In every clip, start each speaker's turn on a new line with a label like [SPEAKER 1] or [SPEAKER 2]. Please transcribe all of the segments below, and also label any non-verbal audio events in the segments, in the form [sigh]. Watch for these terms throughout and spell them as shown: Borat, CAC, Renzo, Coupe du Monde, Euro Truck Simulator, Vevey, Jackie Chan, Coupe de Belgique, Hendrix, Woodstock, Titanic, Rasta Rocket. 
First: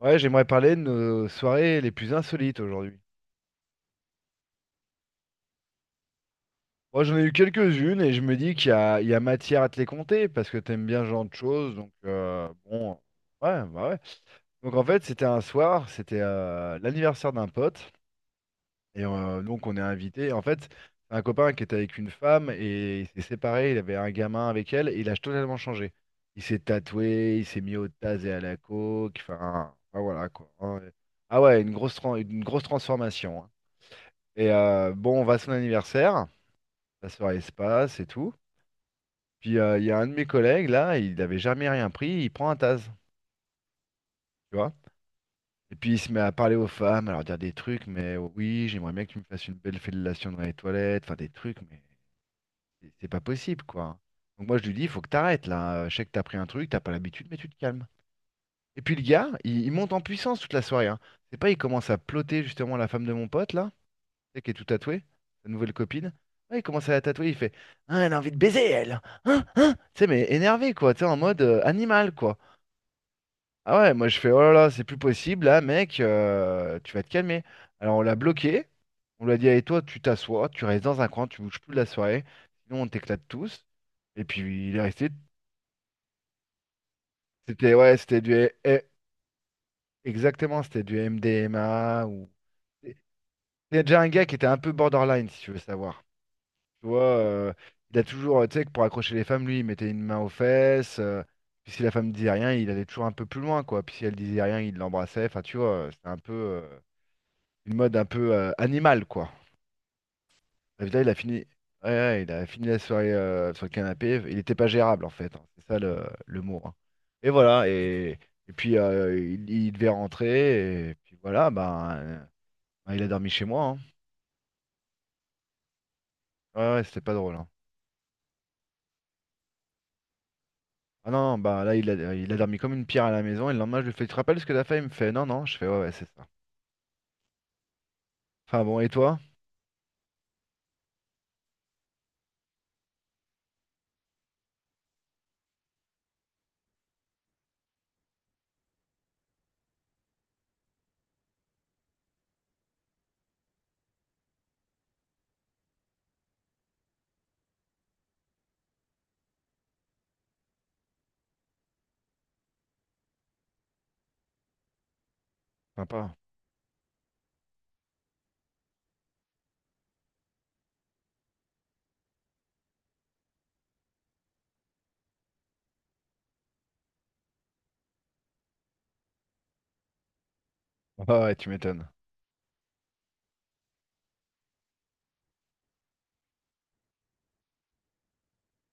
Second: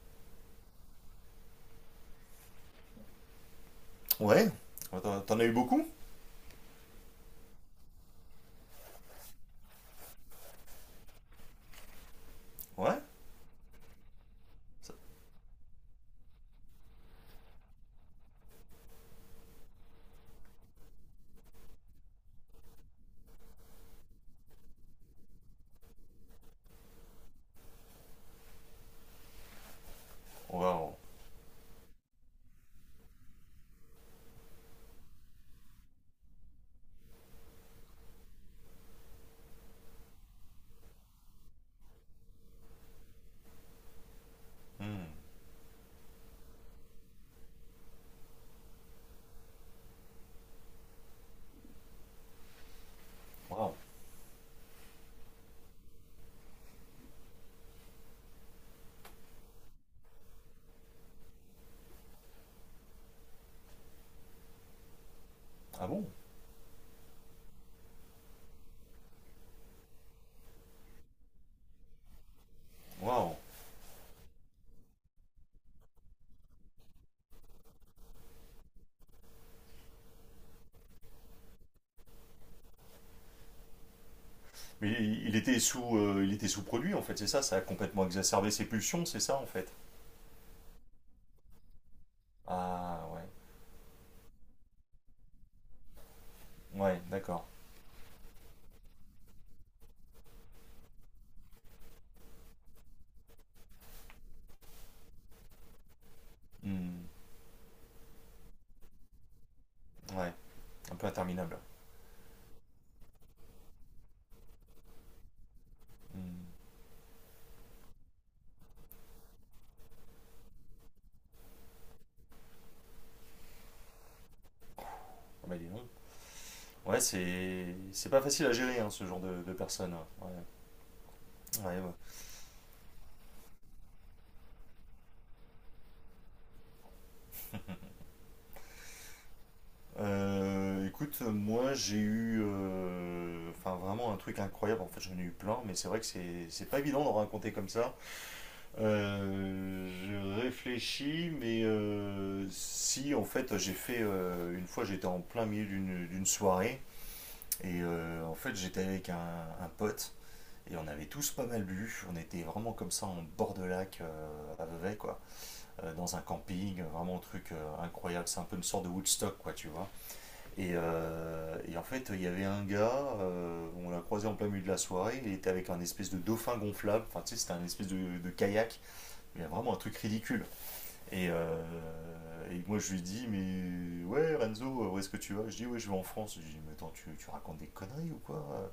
[SPEAKER 1] Ouais, j'aimerais parler de nos soirées les plus insolites aujourd'hui.
[SPEAKER 2] Ouais. Ouais, T'en as eu beaucoup?
[SPEAKER 1] Moi, j'en ai eu quelques-unes et je me dis qu'il y a matière à te les compter parce que t'aimes bien ce genre de choses. Donc, bon,
[SPEAKER 2] Ouais.
[SPEAKER 1] ouais, bah ouais. Donc, en
[SPEAKER 2] Ça-
[SPEAKER 1] fait, c'était un soir, c'était l'anniversaire d'un pote et donc on est invité. En fait, c'est un copain qui était avec une femme et il s'est séparé, il avait un gamin avec elle et il a totalement changé. Il s'est tatoué, il s'est mis au taz et à la coke, voilà quoi, hein.
[SPEAKER 2] Waouh.
[SPEAKER 1] Ah ouais, une grosse transformation, hein. Et bon, on va à son anniversaire, sa soirée se passe et tout. Puis il y a un de mes collègues là, il n'avait jamais rien pris, il prend un taz, tu vois.
[SPEAKER 2] Hmm.
[SPEAKER 1] Et puis il se met à parler aux femmes, à leur dire des trucs, mais oui, j'aimerais bien que tu me fasses une belle fellation dans les toilettes, enfin des trucs, mais c'est pas possible
[SPEAKER 2] Waouh.
[SPEAKER 1] quoi. Donc moi je lui dis, faut que t'arrêtes là, je sais que t'as pris un truc, t'as pas l'habitude, mais tu te calmes. Et puis le gars, il monte en puissance toute la soirée, hein. C'est pas, il commence à ploter justement la femme de mon pote là. Sais, qui est tout tatoué, sa nouvelle
[SPEAKER 2] Ah bon?
[SPEAKER 1] copine. Ouais, il commence à la tatouer, il fait Ah, elle a envie de baiser, elle! Hein? Hein? Tu sais, mais énervé, quoi, tu sais, en mode animal, quoi.
[SPEAKER 2] Waouh.
[SPEAKER 1] Ah ouais, moi je fais Oh là là, c'est plus possible, là, mec, tu vas te calmer. Alors on l'a bloqué, on lui a dit Allez, toi, tu t'assois, tu restes dans un coin, tu bouges plus de la soirée, sinon on t'éclate tous. Et puis il est
[SPEAKER 2] Mais
[SPEAKER 1] resté.
[SPEAKER 2] il était sous produit en fait, c'est ça. Ça a
[SPEAKER 1] C'était, ouais,
[SPEAKER 2] complètement
[SPEAKER 1] c'était du.
[SPEAKER 2] exacerbé ses pulsions, c'est ça en fait.
[SPEAKER 1] Exactement, c'était du MDMA ou.
[SPEAKER 2] Ah ouais.
[SPEAKER 1] C'était déjà un gars qui était un peu borderline, si tu veux savoir. Tu
[SPEAKER 2] Ouais,
[SPEAKER 1] vois,
[SPEAKER 2] d'accord.
[SPEAKER 1] il a toujours, tu sais, que pour accrocher les femmes, lui, il mettait une main aux fesses. Puis si la femme disait rien, il allait toujours un peu plus loin, quoi. Puis si elle disait rien, il l'embrassait. Enfin, tu vois, c'était un peu
[SPEAKER 2] Hmm.
[SPEAKER 1] une mode un peu animale, quoi.
[SPEAKER 2] Ouais.
[SPEAKER 1] David,
[SPEAKER 2] Un
[SPEAKER 1] là,
[SPEAKER 2] peu
[SPEAKER 1] il a fini,
[SPEAKER 2] interminable.
[SPEAKER 1] ouais, ouais, il a fini la soirée sur le canapé. Il n'était pas gérable, en fait, hein. C'est ça le mot,
[SPEAKER 2] Hmm.
[SPEAKER 1] hein. Et voilà. Et puis il devait rentrer. Et puis voilà, ben, il a dormi chez moi, hein.
[SPEAKER 2] Ah bah dis donc.
[SPEAKER 1] Ouais, ouais, c'était
[SPEAKER 2] Ouais,
[SPEAKER 1] pas drôle, hein.
[SPEAKER 2] c'est pas facile à gérer hein, ce genre de personnes. Ouais.
[SPEAKER 1] Ah non, non, bah là,
[SPEAKER 2] Ouais, ouais.
[SPEAKER 1] il a dormi comme une pierre à la maison. Et le lendemain, je lui fais, tu te rappelles ce que t'as fait? Il me fait, non, non. Je fais, ouais, ouais, c'est ça. Enfin bon, et toi?
[SPEAKER 2] Écoute, moi j'ai eu enfin vraiment un truc incroyable. En fait, j'en ai eu plein, mais c'est vrai que c'est pas évident d'en raconter comme ça. Je réfléchis, mais si en fait j'ai fait une fois j'étais en plein milieu d'une soirée et en fait j'étais avec un pote et on avait tous pas mal bu, on était vraiment comme ça en bord de lac à Vevey quoi,
[SPEAKER 1] Sympa.
[SPEAKER 2] dans un camping, vraiment un truc incroyable, c'est un peu une sorte de Woodstock quoi tu vois. Et en fait il y avait un gars, on l'a croisé en plein milieu de la soirée, il était avec un espèce de dauphin gonflable, enfin tu sais c'était un espèce de kayak. Il y a vraiment un truc ridicule.
[SPEAKER 1] [laughs] Ah
[SPEAKER 2] Et,
[SPEAKER 1] ouais, tu
[SPEAKER 2] euh,
[SPEAKER 1] m'étonnes.
[SPEAKER 2] et moi, je lui dis, mais ouais, Renzo, où est-ce que tu vas? Je dis, ouais, je vais en France. Je lui dis, mais attends, tu racontes des conneries ou quoi?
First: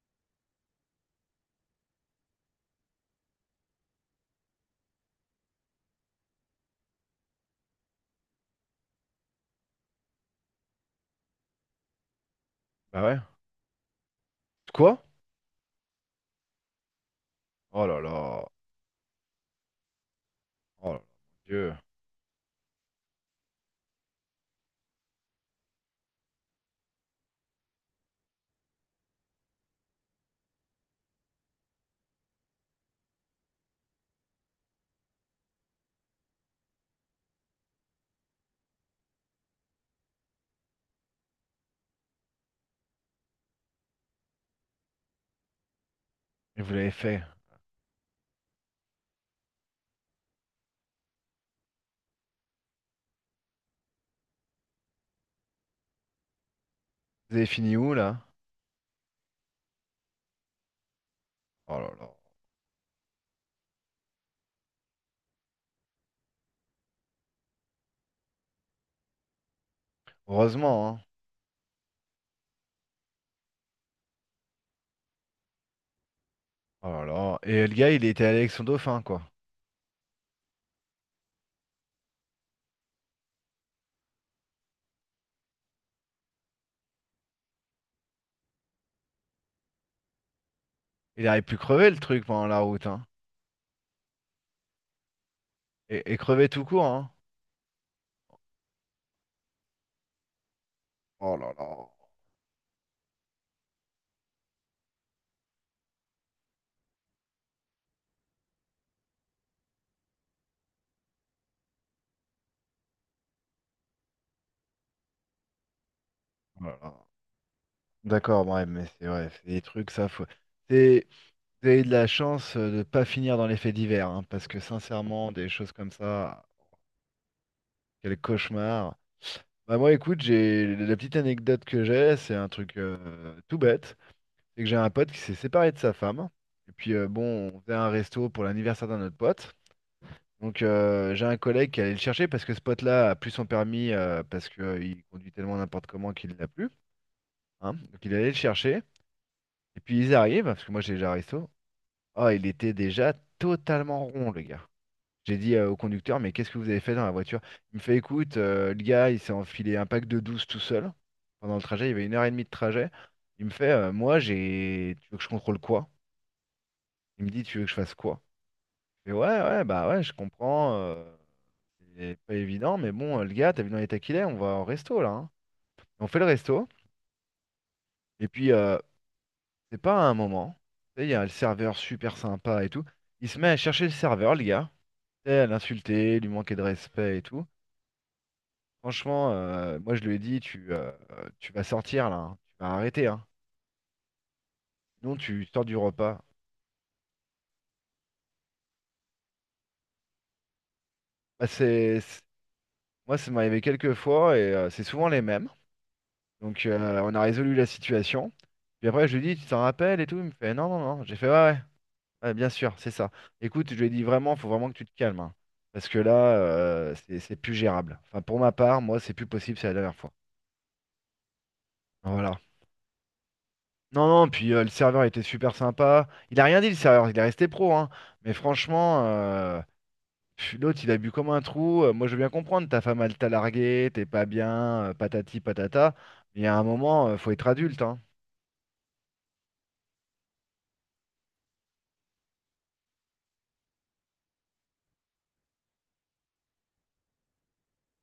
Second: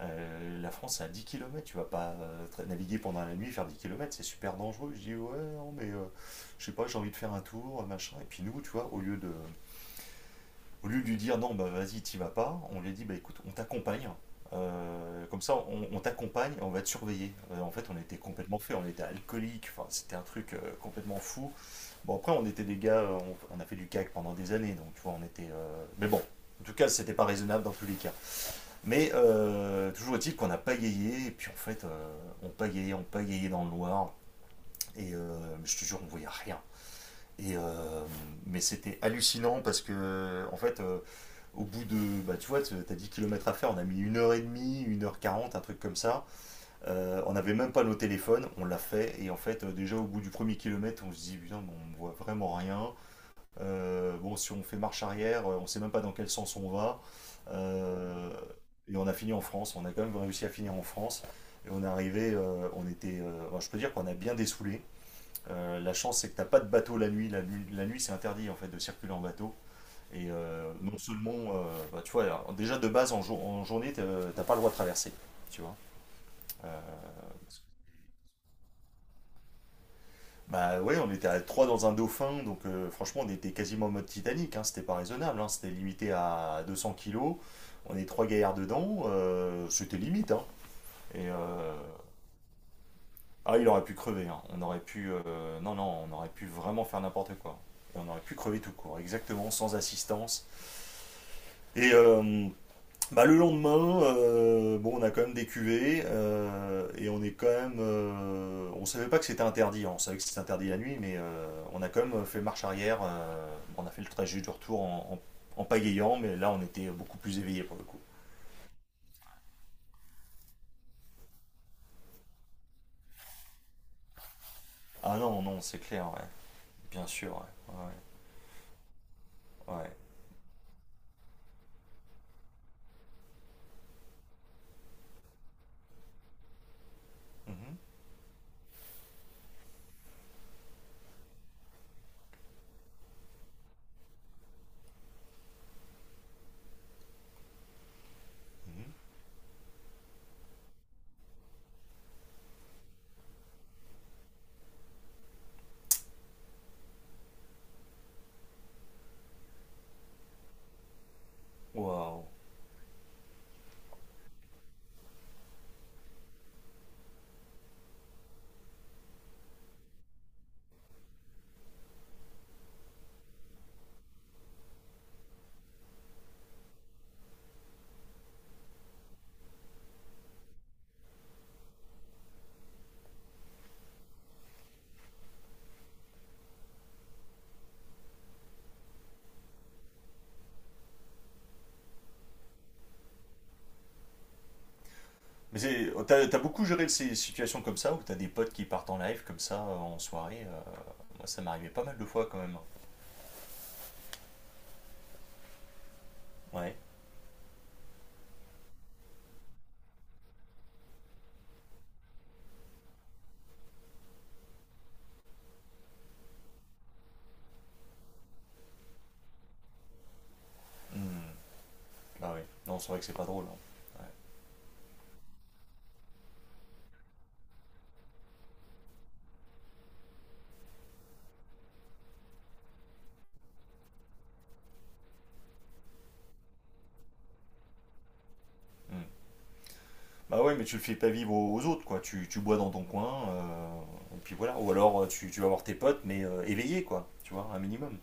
[SPEAKER 2] La France, c'est à 10 kilomètres. Tu vas pas naviguer pendant la nuit, faire 10 kilomètres, c'est super dangereux. Je dis, ouais, non, mais je sais pas, j'ai envie de faire un tour, machin. Et puis nous, tu vois, au lieu de lui dire, non, bah vas-y, t'y vas pas, on lui a
[SPEAKER 1] Bah
[SPEAKER 2] dit, bah
[SPEAKER 1] ouais.
[SPEAKER 2] écoute, on t'accompagne.
[SPEAKER 1] Quoi?
[SPEAKER 2] Comme ça, on t'accompagne, on va te surveiller. En
[SPEAKER 1] Oh
[SPEAKER 2] fait, on
[SPEAKER 1] là
[SPEAKER 2] était
[SPEAKER 1] là.
[SPEAKER 2] complètement fait, on était alcoolique, enfin, c'était un truc
[SPEAKER 1] Oh là là, mon
[SPEAKER 2] complètement fou.
[SPEAKER 1] Dieu.
[SPEAKER 2] Bon, après, on était des gars, on a fait du CAC pendant des années, donc tu vois, on était, mais bon, en tout cas, c'était pas raisonnable dans tous les cas. Mais toujours est-il qu'on a pagayé, et puis en fait, on pagayait dans le noir, et je te jure, on voyait rien. Et mais c'était hallucinant parce que, en fait, au bout de, bah, tu vois, t'as 10 kilomètres à faire, on a mis une heure et demie, une heure quarante, un truc comme ça.
[SPEAKER 1] Et vous l'avez fait.
[SPEAKER 2] On n'avait même pas nos téléphones, on l'a fait, et en fait, déjà au bout du premier kilomètre, on se dit, putain, mais on ne voit vraiment rien. Bon, si on fait marche arrière, on ne sait même pas dans quel sens on va.
[SPEAKER 1] Vous avez fini où là?
[SPEAKER 2] Euh, et on a fini en France. On a quand même réussi à finir en France. Et
[SPEAKER 1] Oh
[SPEAKER 2] on est
[SPEAKER 1] là là.
[SPEAKER 2] arrivé, on était, bon, je peux dire qu'on a bien dessoulé. La chance, c'est que t'as pas de bateau la nuit. La nuit, la nuit, c'est interdit en fait de circuler en bateau. Et
[SPEAKER 1] Heureusement,
[SPEAKER 2] non
[SPEAKER 1] hein.
[SPEAKER 2] seulement, bah, tu vois, alors, déjà de base en, en journée, t'as pas le droit de traverser, tu vois. Euh,
[SPEAKER 1] Oh là là. Et le gars, il était allé avec son dauphin, quoi.
[SPEAKER 2] Bah ouais, on était à 3 dans un dauphin, donc franchement on était quasiment en mode Titanic, hein, c'était pas raisonnable, hein, c'était limité à 200 kilos, on est trois gaillards dedans, c'était limite. Hein,
[SPEAKER 1] Il
[SPEAKER 2] et
[SPEAKER 1] aurait pu crever le truc pendant la route, hein.
[SPEAKER 2] ah il aurait pu crever, hein, on aurait pu... non, non, on
[SPEAKER 1] Et
[SPEAKER 2] aurait pu
[SPEAKER 1] crever tout
[SPEAKER 2] vraiment
[SPEAKER 1] court,
[SPEAKER 2] faire
[SPEAKER 1] hein.
[SPEAKER 2] n'importe quoi. Et on aurait pu crever tout court, exactement, sans assistance.
[SPEAKER 1] Oh là là.
[SPEAKER 2] Et bah, le lendemain, bon, on a quand même des cuvées et on est quand même, on savait pas que c'était interdit, hein. On savait que c'était interdit la nuit, mais on a quand même fait marche arrière. On a fait le trajet du retour en pagayant, mais là on
[SPEAKER 1] Oh là
[SPEAKER 2] était
[SPEAKER 1] là.
[SPEAKER 2] beaucoup plus éveillé pour le coup.
[SPEAKER 1] D'accord, ouais, mais c'est ouais, c'est des trucs, ça faut. C'est Vous avez de la chance de ne pas finir dans les faits divers, hein, parce que
[SPEAKER 2] Ah
[SPEAKER 1] sincèrement,
[SPEAKER 2] non,
[SPEAKER 1] des
[SPEAKER 2] non,
[SPEAKER 1] choses
[SPEAKER 2] c'est
[SPEAKER 1] comme
[SPEAKER 2] clair, ouais.
[SPEAKER 1] ça,
[SPEAKER 2] Bien sûr, ouais.
[SPEAKER 1] quel cauchemar.
[SPEAKER 2] Ouais,
[SPEAKER 1] Bah
[SPEAKER 2] ouais.
[SPEAKER 1] moi, écoute, j'ai la petite anecdote que j'ai, c'est un truc tout bête, c'est que j'ai un pote qui s'est séparé de sa femme. Et puis bon, on faisait
[SPEAKER 2] Mhm,
[SPEAKER 1] un resto pour l'anniversaire d'un autre pote. Donc j'ai un collègue qui allait le chercher parce que ce pote-là a plus son permis parce qu'il conduit tellement n'importe comment qu'il l'a plus, hein. Donc il allait le chercher.
[SPEAKER 2] mhm.
[SPEAKER 1] Et puis ils arrivent, parce que moi j'ai déjà un resto. Oh, il était déjà totalement rond, le gars. J'ai dit au conducteur, mais qu'est-ce que vous avez fait dans la voiture? Il me fait, écoute, le gars, il s'est enfilé un pack de 12 tout seul. Pendant le trajet, il y avait une
[SPEAKER 2] Waouh.
[SPEAKER 1] heure et demie de trajet. Il me fait, moi, j'ai. Tu veux que je contrôle quoi? Il me dit, tu veux que je fasse quoi? Je fais, ouais, ouais, bah ouais, je comprends. C'est pas évident, mais bon, le gars, t'as vu dans l'état qu'il est, on va au resto, là, hein. On fait le resto. Et puis, c'est pas à un moment. Tu sais, il y a le serveur super sympa et tout. Il se met à chercher le serveur, le gars. Tu sais, à l'insulter, lui manquer de respect et tout. Franchement, moi je lui ai dit, tu vas sortir là, hein. Tu vas arrêter, hein. Sinon tu
[SPEAKER 2] Mais
[SPEAKER 1] sors du repas.
[SPEAKER 2] t'as beaucoup géré ces situations comme ça où t'as des potes qui partent en live comme ça en soirée. Moi ça
[SPEAKER 1] Bah,
[SPEAKER 2] m'arrivait pas mal de fois quand même.
[SPEAKER 1] moi ça m'est arrivé quelques fois et c'est souvent les mêmes. Donc
[SPEAKER 2] Ouais.
[SPEAKER 1] on a résolu la situation. Puis après je lui ai dit, tu t'en rappelles et tout. Il me fait, non, non, non. J'ai fait, ouais, ouais, ouais, bien sûr, c'est ça. Écoute, je lui ai dit vraiment, faut vraiment que tu te calmes, hein. Parce que là, c'est plus gérable. Enfin, pour ma part, moi c'est plus possible, c'est la dernière fois.
[SPEAKER 2] Mhm. Bah
[SPEAKER 1] Voilà.
[SPEAKER 2] oui, non, c'est vrai que c'est pas drôle. Hein.
[SPEAKER 1] Non,
[SPEAKER 2] Ouais.
[SPEAKER 1] non, puis le serveur était super sympa. Il a rien dit, le serveur, il est resté pro, hein. Mais franchement, pff, l'autre, il a bu comme un trou. Moi, je veux bien comprendre, ta femme, elle t'a largué, t'es pas bien, patati patata. Mais il y a un moment, faut être adulte, hein.
[SPEAKER 2] Mm. Bah ouais, mais tu le fais pas vivre aux autres, quoi. Tu bois dans ton coin, et puis voilà. Ou alors tu vas voir tes potes, mais éveillés, quoi. Tu vois, un minimum.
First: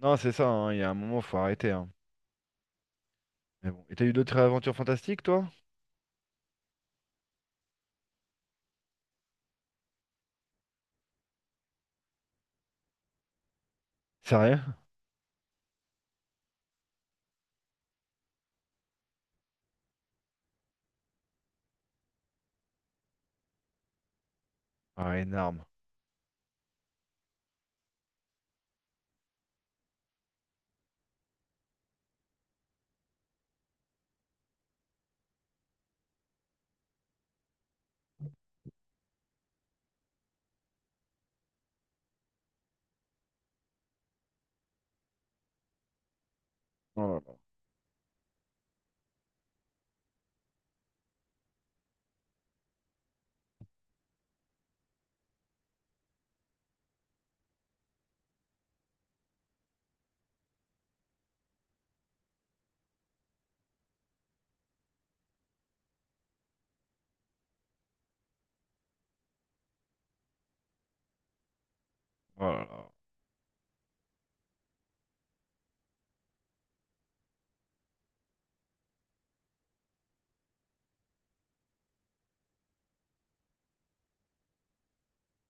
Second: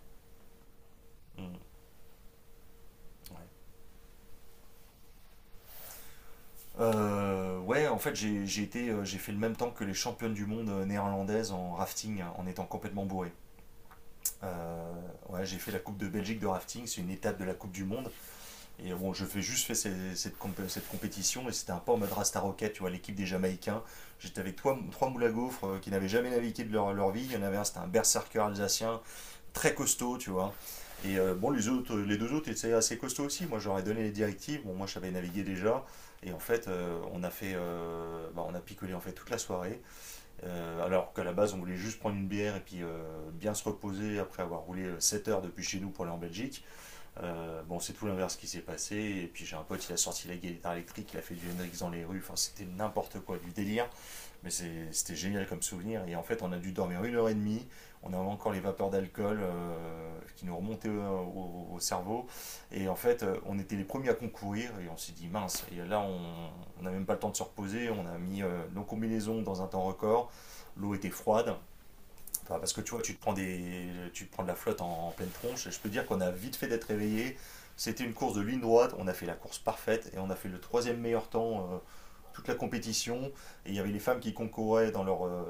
[SPEAKER 1] Non, c'est ça, hein, il y a un moment, faut
[SPEAKER 2] Mm.
[SPEAKER 1] arrêter, hein.
[SPEAKER 2] Ouais.
[SPEAKER 1] Mais bon. Et t'as eu d'autres aventures fantastiques, toi?
[SPEAKER 2] Ouais, en fait, j'ai été, j'ai fait le même temps que les championnes du monde néerlandaises en rafting, hein, en étant complètement bourré.
[SPEAKER 1] Sérieux?
[SPEAKER 2] Ouais, j'ai fait la Coupe de Belgique de rafting, c'est une étape de la Coupe du Monde. Et bon, je fais juste fait cette compétition et c'était un peu en mode Rasta Rocket, tu vois, l'équipe des Jamaïcains. J'étais avec trois
[SPEAKER 1] Ah,
[SPEAKER 2] moules à
[SPEAKER 1] énorme.
[SPEAKER 2] gaufres qui n'avaient jamais navigué de leur vie. Il y en avait un, c'était un berserker alsacien, très costaud, tu vois. Et bon, les deux autres étaient assez costauds aussi. Moi, j'aurais donné les directives. Bon, moi, je savais naviguer déjà. Et en fait, on a fait, bah, on a picolé en fait toute la soirée. Alors qu'à la base, on voulait juste prendre une bière et puis bien se reposer après avoir roulé 7 heures depuis chez nous pour aller en Belgique.
[SPEAKER 1] Oh là là.
[SPEAKER 2] Bon, c'est tout l'inverse qui s'est passé. Et puis j'ai un pote, il a sorti la guitare électrique, il a fait du Hendrix dans les rues. Enfin, c'était n'importe quoi, du délire. Mais c'était génial comme souvenir. Et en fait, on a dû dormir une heure et demie. On avait encore les vapeurs d'alcool qui nous remontaient au cerveau. Et en fait, on était les premiers à concourir. Et on s'est dit, mince. Et là, on n'a même pas le temps de se reposer. On a mis nos combinaisons dans un temps record. L'eau était froide.
[SPEAKER 1] Oh là
[SPEAKER 2] Enfin, parce que
[SPEAKER 1] là.
[SPEAKER 2] tu vois, tu te prends de la flotte en pleine tronche. Et je peux te dire qu'on a vite fait d'être réveillé. C'était une course de ligne droite. On a fait la course parfaite et on a fait le troisième meilleur temps toute la compétition. Et il y avait les femmes qui concouraient dans leur, euh,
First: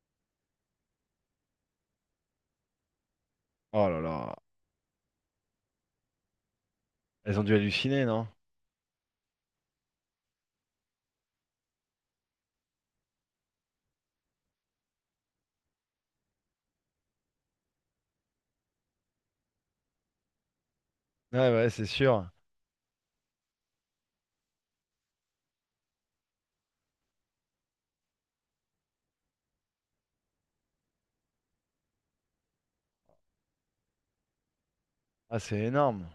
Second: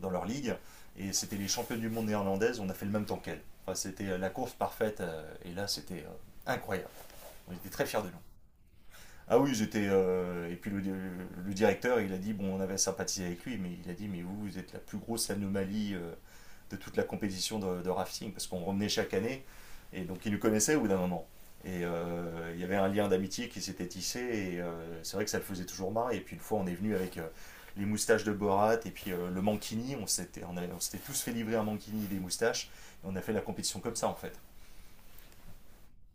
[SPEAKER 2] dans leur ligue. Et c'était les championnes du monde néerlandaises. On a fait le même temps qu'elles. Enfin,
[SPEAKER 1] Oh là
[SPEAKER 2] c'était la
[SPEAKER 1] là.
[SPEAKER 2] course parfaite. Et là, c'était incroyable.
[SPEAKER 1] Elles ont
[SPEAKER 2] On
[SPEAKER 1] dû
[SPEAKER 2] était très fiers
[SPEAKER 1] halluciner,
[SPEAKER 2] de nous.
[SPEAKER 1] non?
[SPEAKER 2] Ah oui, j'étais. Et puis le, le directeur, il a dit bon, on avait sympathisé avec lui, mais il a dit mais vous, vous êtes la plus grosse anomalie de toute la compétition de rafting, parce qu'on revenait chaque année, et donc ils nous connaissaient au bout d'un moment.
[SPEAKER 1] Ouais, ouais,
[SPEAKER 2] Et
[SPEAKER 1] c'est sûr.
[SPEAKER 2] il y avait un lien d'amitié qui s'était tissé, et c'est vrai que ça le faisait toujours marrer. Et puis une fois, on est venu avec les moustaches de Borat, et puis le mankini, on s'était tous fait livrer un mankini et des moustaches, et on a fait la compétition comme ça en fait.
[SPEAKER 1] Ah, c'est énorme.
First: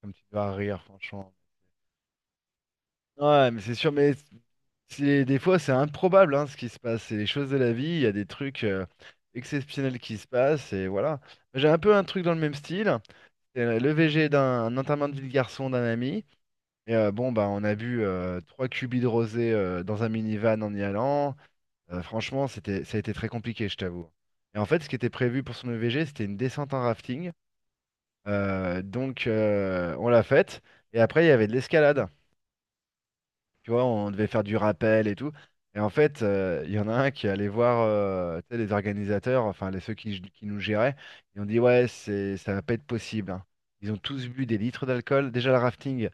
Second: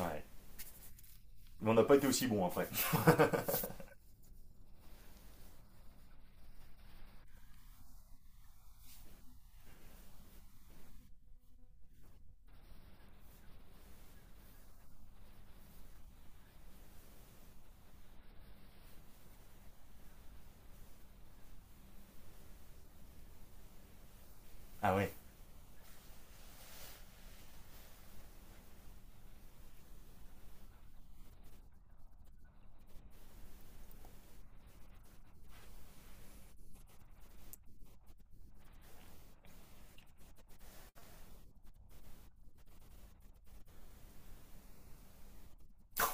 [SPEAKER 1] Comme tu vas rire, franchement.
[SPEAKER 2] Mais on n'a pas été aussi bon après.
[SPEAKER 1] Ouais, mais c'est sûr, mais des fois c'est improbable hein, ce qui se passe. C'est les choses de la vie, il y a des trucs exceptionnels qui se passent, et voilà. J'ai un peu un truc dans le même style. C'est le VG d'un enterrement de vie de garçon d'un ami. Et bon, bah, on a bu trois cubis de rosé dans un minivan en y allant. Franchement, c'était, ça a été très compliqué, je t'avoue. Et en fait, ce
[SPEAKER 2] Ah
[SPEAKER 1] qui était
[SPEAKER 2] ouais?
[SPEAKER 1] prévu pour son E V G, c'était une descente en rafting. Donc, on l'a faite. Et après, il y avait de l'escalade. Tu vois, on devait faire du rappel et tout. Et en fait, il y en a un qui est allé voir tu sais, les organisateurs, enfin les ceux qui nous géraient. Ils ont dit, ouais, ça va pas être possible, hein. Ils ont tous bu des litres d'alcool. Déjà, le rafting,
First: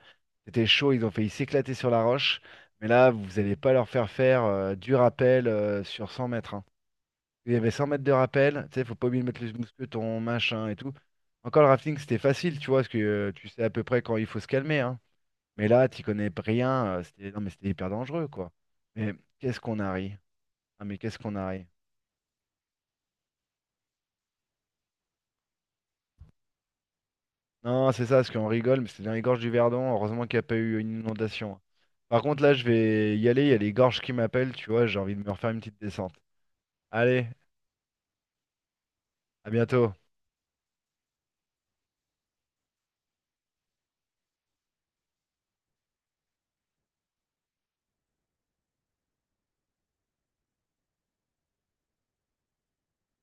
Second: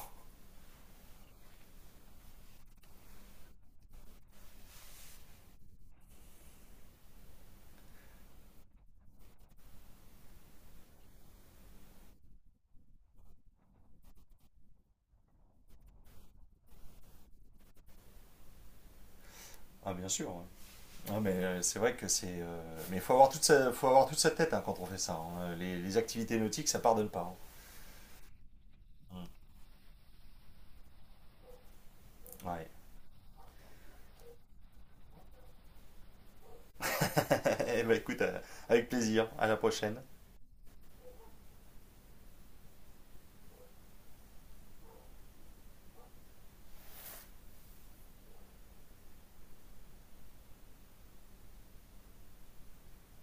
[SPEAKER 1] c'était chaud. Ils ont failli s'éclater sur la roche. Mais là, vous allez pas leur faire faire du rappel sur 100 mètres, hein. Il y avait 100 mètres de rappel. Tu sais, faut pas oublier de mettre le mousqueton, machin et tout. Encore le rafting, c'était facile, tu vois, parce que tu sais à peu près quand il faut se calmer, hein. Mais là, t'y connais rien. C'était, non, mais c'était hyper dangereux, quoi. Mais qu'est-ce qu'on a
[SPEAKER 2] Ah bien
[SPEAKER 1] ri?
[SPEAKER 2] sûr. Ouais.
[SPEAKER 1] Ah, mais qu'est-ce
[SPEAKER 2] Ah, mais
[SPEAKER 1] qu'on a ri?
[SPEAKER 2] c'est vrai que c'est. Mais faut avoir toute sa tête hein, quand on fait ça. Hein. Les activités nautiques, ça pardonne pas.
[SPEAKER 1] Non, c'est ça, parce qu'on rigole, mais c'est dans les
[SPEAKER 2] Hein.
[SPEAKER 1] gorges du Verdon. Heureusement qu'il n'y a pas eu une inondation, hein. Par contre, là, je
[SPEAKER 2] Ouais.
[SPEAKER 1] vais y aller. Il y a les gorges qui m'appellent, tu vois. J'ai envie de me refaire une petite descente. Allez,
[SPEAKER 2] [laughs] Eh ben, écoute, avec plaisir. À
[SPEAKER 1] à
[SPEAKER 2] la
[SPEAKER 1] bientôt.
[SPEAKER 2] prochaine.